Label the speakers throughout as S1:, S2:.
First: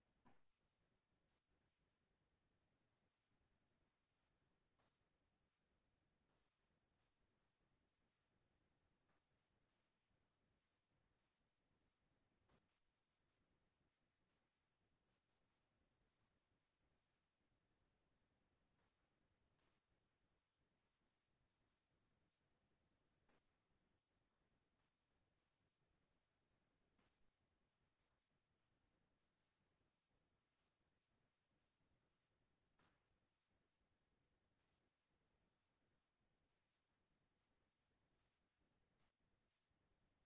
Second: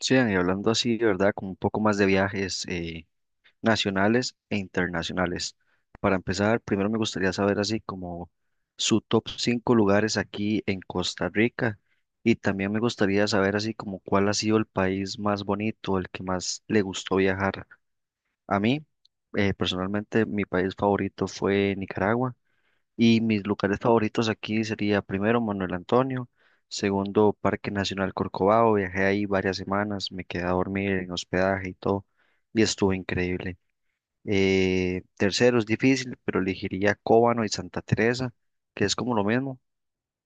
S1: Sí, y hablando así, de ¿verdad? Con un poco más de viajes nacionales e internacionales. Para empezar, primero me gustaría saber así como su top 5 lugares aquí en Costa Rica y también me gustaría saber así como cuál ha sido el país más bonito, el que más le gustó viajar. A mí, personalmente, mi país favorito fue Nicaragua y mis lugares favoritos aquí sería primero Manuel Antonio, segundo Parque Nacional Corcovado, viajé ahí varias semanas, me quedé a dormir en hospedaje y todo, y estuvo increíble. Tercero es difícil, pero elegiría Cóbano y Santa Teresa, que es como lo mismo.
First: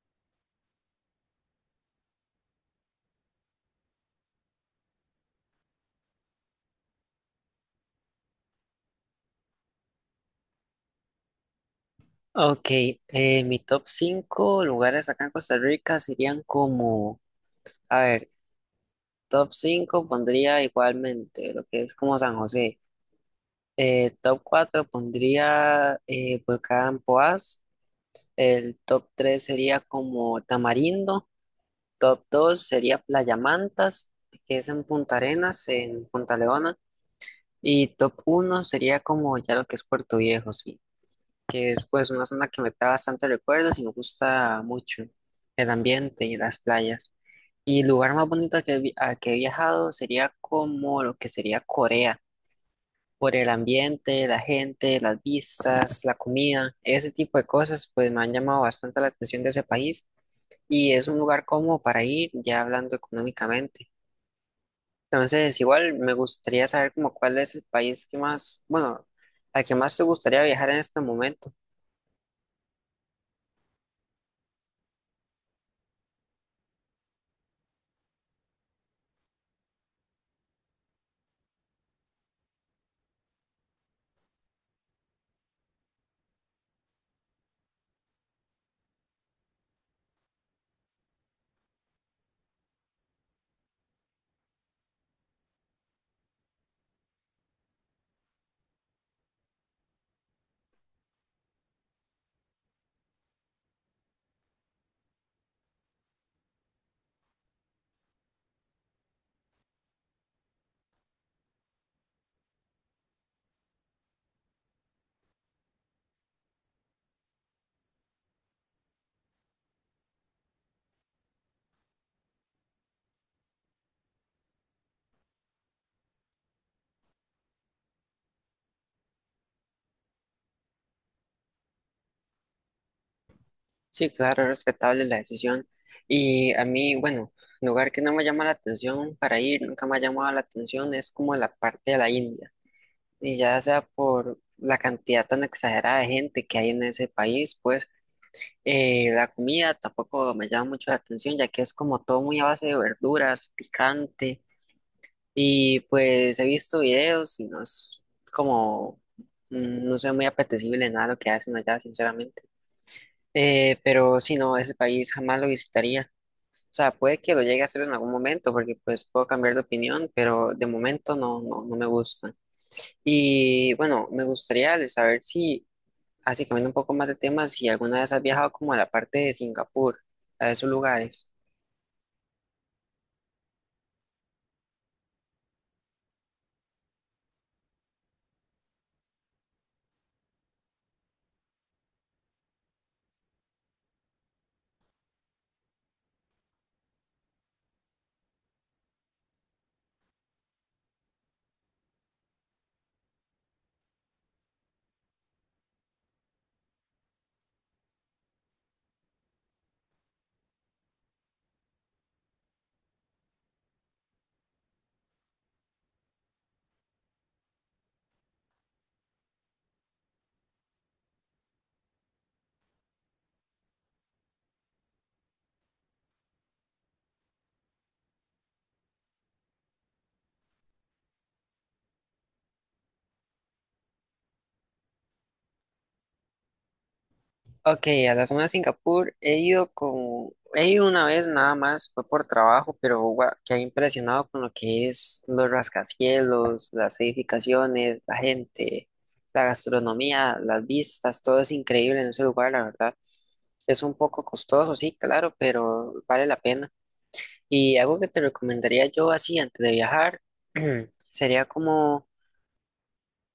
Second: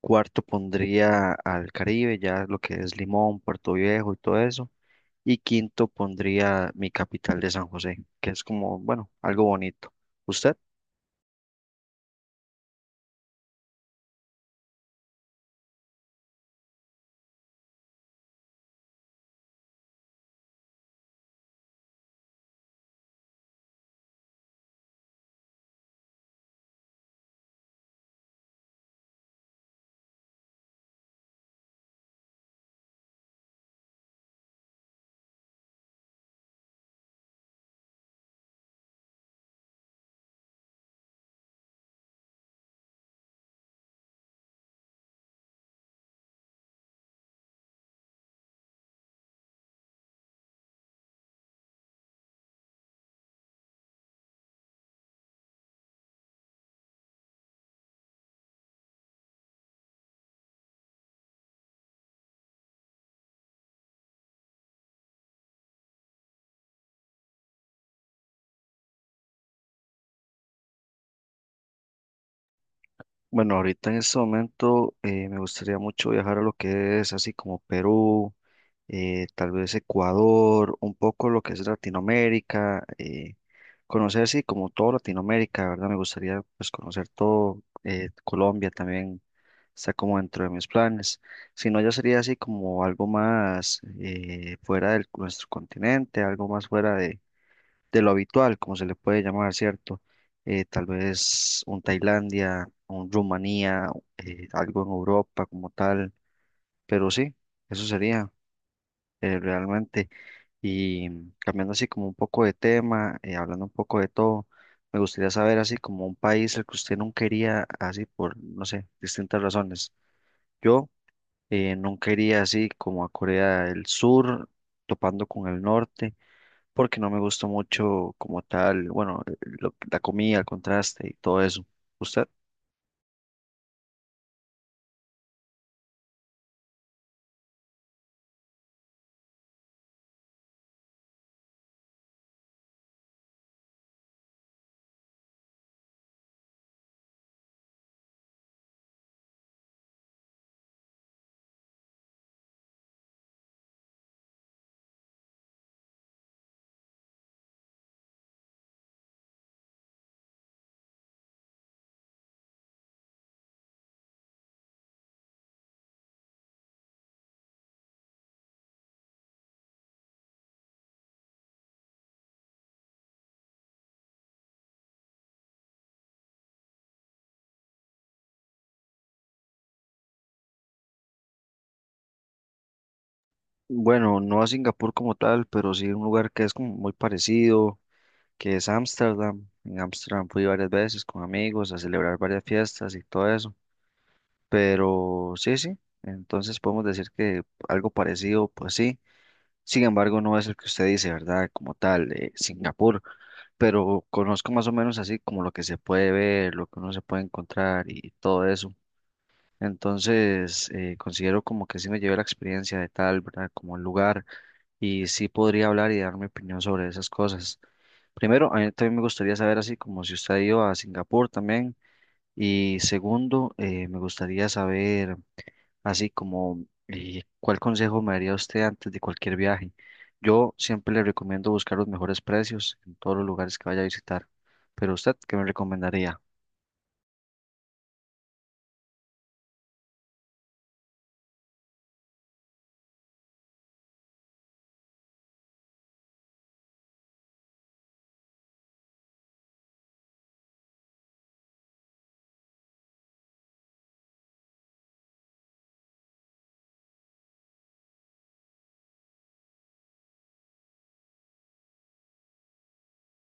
S1: Cuarto pondría al Caribe, ya lo que es Limón, Puerto Viejo y todo eso. Y quinto pondría mi capital de San José, que es como, bueno, algo bonito. ¿Usted?
S2: Ok, mi top 5 lugares acá en Costa Rica serían como, a ver, top 5 pondría igualmente lo que es como San José. Top 4 pondría Volcán Poás, el top 3 sería como Tamarindo, top 2 sería Playa Mantas, que es en Punta Arenas, en Punta Leona, y top uno sería como ya lo que es Puerto Viejo, sí. Que es pues una zona que me trae bastantes recuerdos y me gusta mucho el ambiente y las playas. Y el lugar más bonito al que he viajado sería como lo que sería Corea, por el ambiente, la gente, las vistas, la comida, ese tipo de cosas pues me han llamado bastante la atención de ese país y es un lugar como para ir ya hablando económicamente. Entonces, igual me gustaría saber como cuál es el país que más, bueno, al que más te gustaría viajar en este momento.
S1: Bueno, ahorita en este momento me gustaría mucho viajar a lo que es así como Perú, tal vez Ecuador, un poco lo que es Latinoamérica, conocer así como todo Latinoamérica, ¿verdad? Me gustaría pues conocer todo, Colombia también está como dentro de mis planes. Si no, ya sería así como algo más fuera de nuestro continente, algo más fuera de lo habitual, como se le puede llamar, ¿cierto? Tal vez un Tailandia, un Rumanía, algo en Europa como tal, pero sí, eso sería realmente. Y cambiando así como un poco de tema, hablando un poco de todo, me gustaría saber así como un país al que usted no quería, así por, no sé, distintas razones. Yo no quería así como a Corea del Sur, topando con el norte porque no me gustó mucho como tal, bueno, la comida, el contraste y todo eso. ¿Usted?
S2: Sí, claro, respetable la decisión. Y a mí, bueno, lugar que no me llama la atención para ir, nunca me ha llamado la atención, es como la parte de la India. Y ya sea por la cantidad tan exagerada de gente que hay en ese país, pues la comida tampoco me llama mucho la atención, ya que es como todo muy a base de verduras, picante. Y pues he visto videos y no es como, mm, no sé, muy apetecible nada lo que hacen allá, sinceramente. Pero si no, ese país jamás lo visitaría. O sea, puede que lo llegue a hacer en algún momento, porque pues puedo cambiar de opinión, pero de momento no, no, no me gusta. Y bueno, me gustaría de saber si, así cambiando un poco más de temas, si alguna vez has viajado como a la parte de Singapur, a esos lugares.
S1: Bueno, no a Singapur como tal, pero sí un lugar que es como muy parecido, que es Ámsterdam. En Ámsterdam fui varias veces con amigos a celebrar varias fiestas y todo eso. Pero sí, sí, entonces podemos decir que algo parecido, pues sí. Sin embargo, no es el que usted dice, ¿verdad? Como tal, Singapur, pero conozco más o menos así como lo que se puede ver, lo que uno se puede encontrar y todo eso. Entonces, considero como que sí me llevé la experiencia de tal, ¿verdad? Como el lugar y sí podría hablar y dar mi opinión sobre esas cosas. Primero, a mí también me gustaría saber así como si usted ha ido a Singapur también. Y segundo, me gustaría saber así como cuál consejo me daría usted antes de cualquier viaje. Yo siempre le recomiendo buscar los mejores precios en todos los lugares que vaya a visitar. Pero usted, ¿qué me recomendaría?
S2: Ok, a la zona de Singapur he ido una vez nada más, fue por trabajo, pero gua- quedé impresionado con lo que es los rascacielos, las edificaciones, la gente, la gastronomía, las vistas, todo es increíble en ese lugar, la verdad. Es un poco costoso, sí, claro, pero vale la pena. Y algo que te recomendaría yo así antes de viajar sería como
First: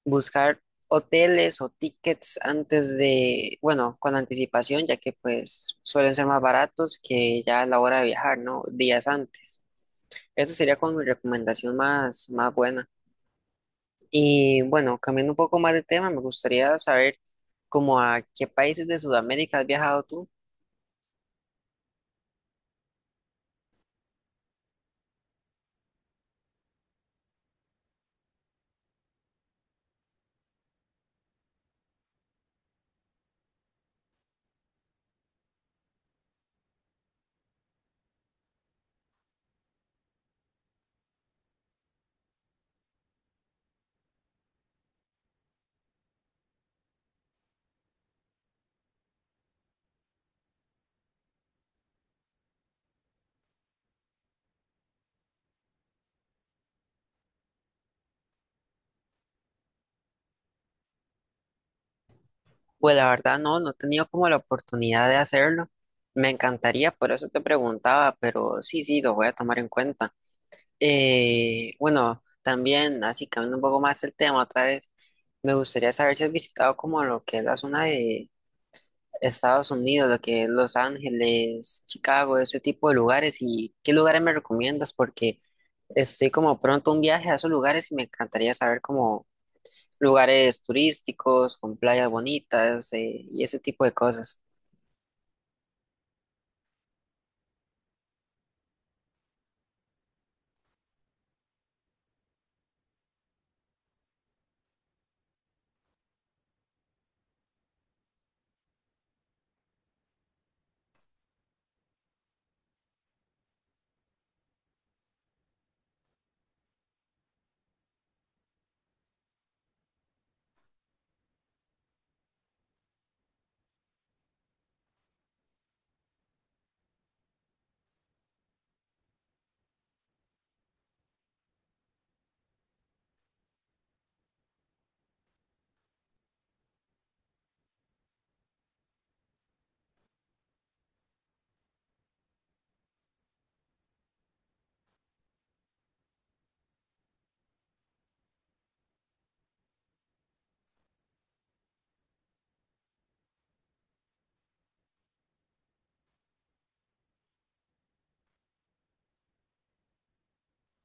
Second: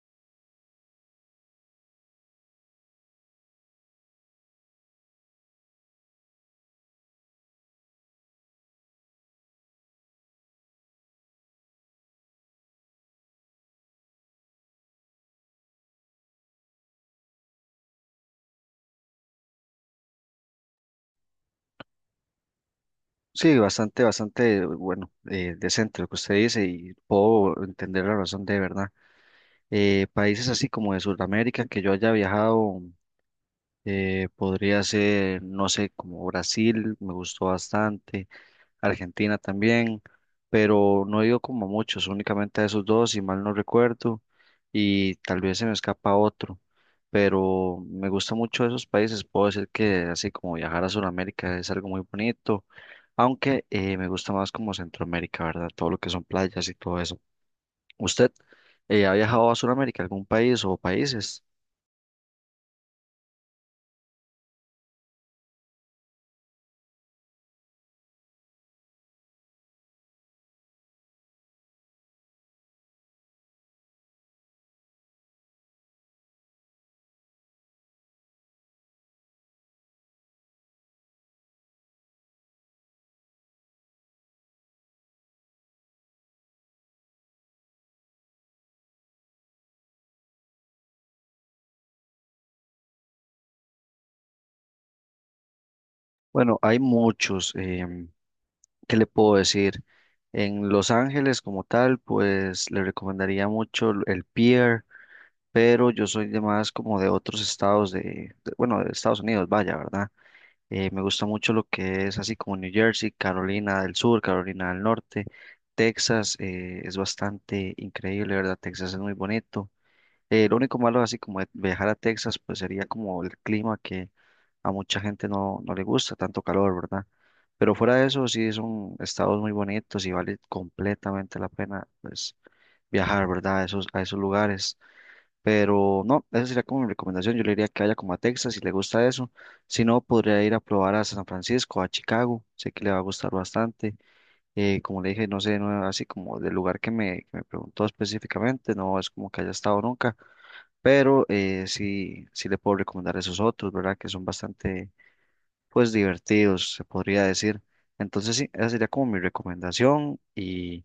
S2: buscar hoteles o tickets antes de, bueno, con anticipación, ya que pues suelen ser más baratos que ya a la hora de viajar, ¿no? Días antes. Eso sería como mi recomendación más, más buena. Y bueno, cambiando un poco más de tema, me gustaría saber como a qué países de Sudamérica has viajado tú.
S1: Sí, bastante, bastante, bueno, decente lo que usted dice y puedo entender la razón de verdad. Países así como de Sudamérica que yo haya viajado, podría ser, no sé, como Brasil, me gustó bastante, Argentina también, pero no he ido como a muchos, únicamente a esos dos, si mal no recuerdo, y tal vez se me escapa otro, pero me gusta mucho esos países, puedo decir que así como viajar a Sudamérica es algo muy bonito aunque me gusta más como Centroamérica, ¿verdad? Todo lo que son playas y todo eso. ¿Usted ha viajado a Sudamérica, algún país o países?
S2: Pues la verdad no, no he tenido como la oportunidad de hacerlo. Me encantaría, por eso te preguntaba, pero sí, sí, lo voy a tomar en cuenta. Bueno, también, así cambiando un poco más el tema otra vez, me gustaría saber si has visitado como lo que es la zona de Estados Unidos, lo que es Los Ángeles, Chicago, ese tipo de lugares y qué lugares me recomiendas porque estoy como pronto a un viaje a esos lugares y me encantaría saber como lugares turísticos, con playas bonitas, y ese tipo de cosas.
S1: Bueno, hay muchos. ¿Qué le puedo decir? En Los Ángeles como tal, pues le recomendaría mucho el Pier, pero yo soy de más como de otros estados de, bueno, de Estados Unidos, vaya, ¿verdad? Me gusta mucho lo que es así como New Jersey, Carolina del Sur, Carolina del Norte, Texas, es bastante increíble, ¿verdad? Texas es muy bonito. Lo único malo así como de viajar a Texas, pues sería como el clima que a mucha gente no, no le gusta, tanto calor, ¿verdad? Pero fuera de eso, sí son estados muy bonitos y vale completamente la pena, pues, viajar, ¿verdad? A esos lugares. Pero no, esa sería como mi recomendación. Yo le diría que vaya como a Texas si le gusta eso. Si no, podría ir a probar a San Francisco, a Chicago. Sé que le va a gustar bastante. Como le dije, no sé, no, así como del lugar que me preguntó específicamente, no es como que haya estado nunca, pero sí, sí le puedo recomendar esos otros, ¿verdad? Que son bastante, pues, divertidos, se podría decir. Entonces, sí, esa sería como mi recomendación. Y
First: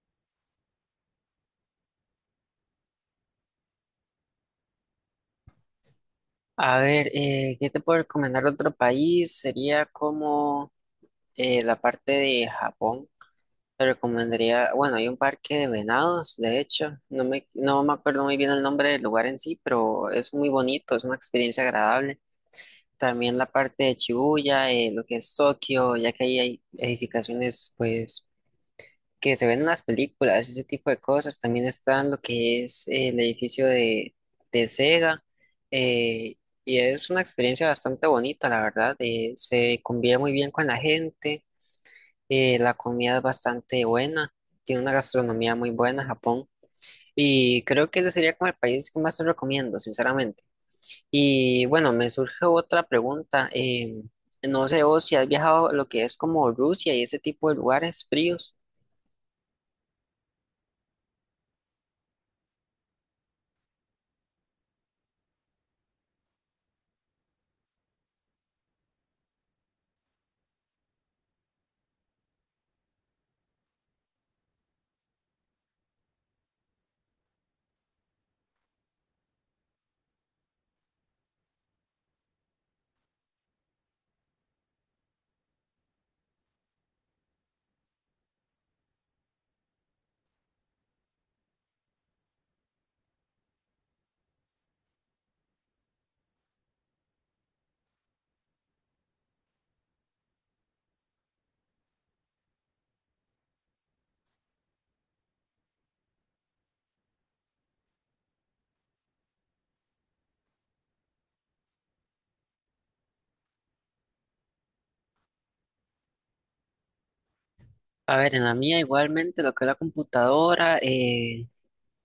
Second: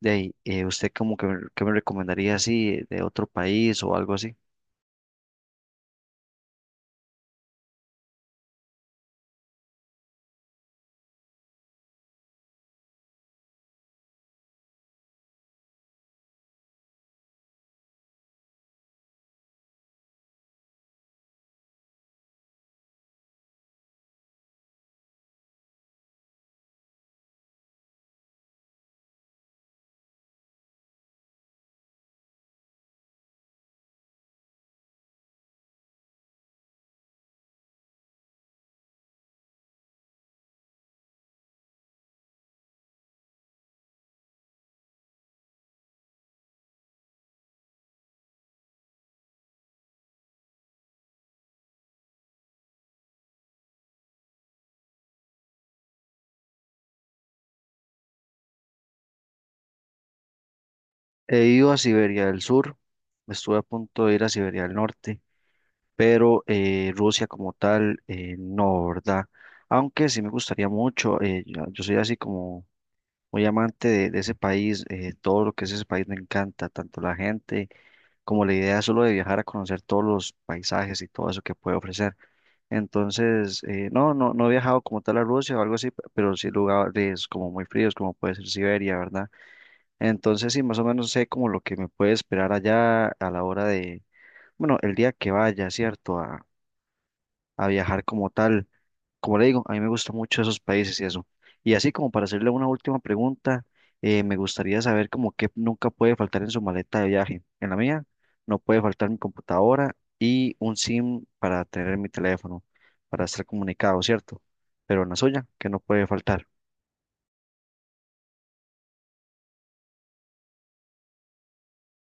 S1: de ahí, ¿usted como que, que me recomendaría así de otro país o algo así?
S2: A ver, ¿qué te puedo recomendar de otro país? Sería como la parte de Japón. Te recomendaría, bueno, hay un parque de venados, de hecho, no me acuerdo muy bien el nombre del lugar en sí, pero es muy bonito, es una experiencia agradable. También la parte de Shibuya, lo que es Tokio, ya que ahí hay edificaciones, pues, que se ven en las películas, ese tipo de cosas. También está lo que es el edificio de Sega, eh, y es una experiencia bastante bonita, la verdad, se convive muy bien con la gente. La comida es bastante buena, tiene una gastronomía muy buena, Japón, y creo que ese sería como el país que más te recomiendo, sinceramente. Y bueno, me surge otra pregunta. No sé vos si has viajado a lo que es como Rusia y ese tipo de lugares fríos.
S1: He ido a Siberia del Sur, estuve a punto de ir a Siberia del Norte, pero Rusia como tal, no, ¿verdad? Aunque sí me gustaría mucho, yo soy así como muy amante de ese país, todo lo que es ese país me encanta, tanto la gente como la idea solo de viajar a conocer todos los paisajes y todo eso que puede ofrecer. Entonces, no, no, no he viajado como tal a Rusia o algo así, pero sí lugares como muy fríos, como puede ser Siberia, ¿verdad? Entonces, sí, más o menos sé como lo que me puede esperar allá a la hora de, bueno, el día que vaya, ¿cierto? A viajar como tal. Como le digo, a mí me gustan mucho esos países y eso. Y así como para hacerle una última pregunta, me gustaría saber como qué nunca puede faltar en su maleta de viaje. En la mía no puede faltar mi computadora y un SIM para tener mi teléfono, para estar comunicado, ¿cierto? Pero en la suya, que no puede faltar.
S2: A ver, en la mía igualmente lo que es la computadora,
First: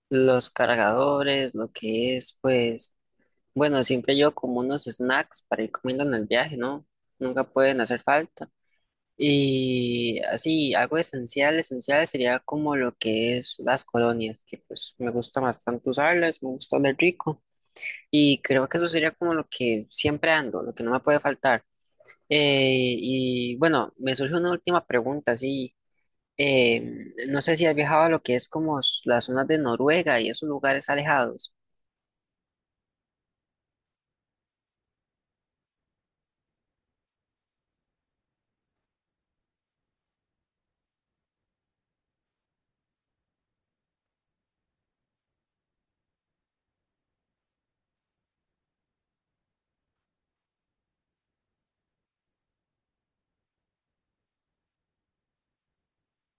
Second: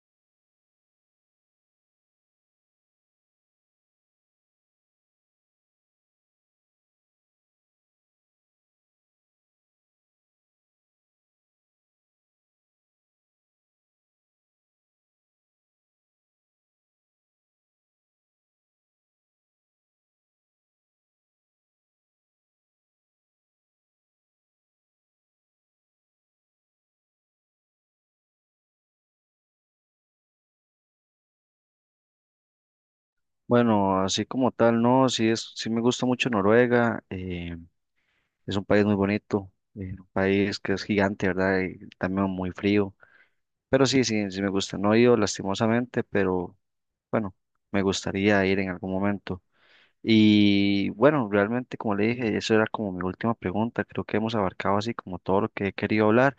S2: los cargadores, lo que es, pues, bueno, siempre yo como unos snacks para ir comiendo en el viaje, ¿no? Nunca pueden hacer falta. Y así, algo esencial, esencial sería como lo que es las colonias, que pues me gusta bastante usarlas, me gusta oler rico. Y creo que eso sería como lo que siempre ando, lo que no me puede faltar. Y bueno, me surge una última pregunta, así, no sé si has viajado a lo que es como s- las zonas de Noruega y esos lugares alejados.
S1: Bueno, así como tal, no, sí es, sí me gusta mucho Noruega. Es un país muy bonito, un país que es gigante, ¿verdad? Y también muy frío. Pero sí, sí, sí me gusta. No he ido lastimosamente, pero bueno, me gustaría ir en algún momento. Y bueno, realmente como le dije, eso era como mi última pregunta. Creo que hemos abarcado así como todo lo que he querido hablar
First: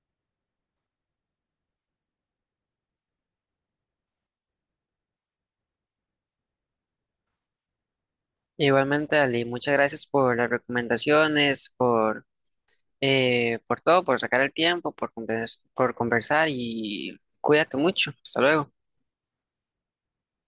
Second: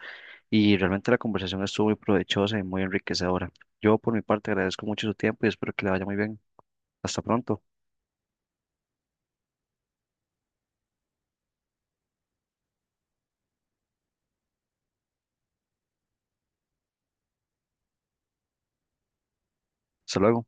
S1: y realmente la conversación estuvo muy provechosa y muy enriquecedora. Yo por mi parte agradezco mucho su tiempo y espero que le vaya muy bien. Hasta pronto.
S2: Igualmente, Ali, muchas gracias por las recomendaciones, por todo, por sacar el tiempo, por conversar y cuídate mucho. Hasta luego.
S1: Hasta luego.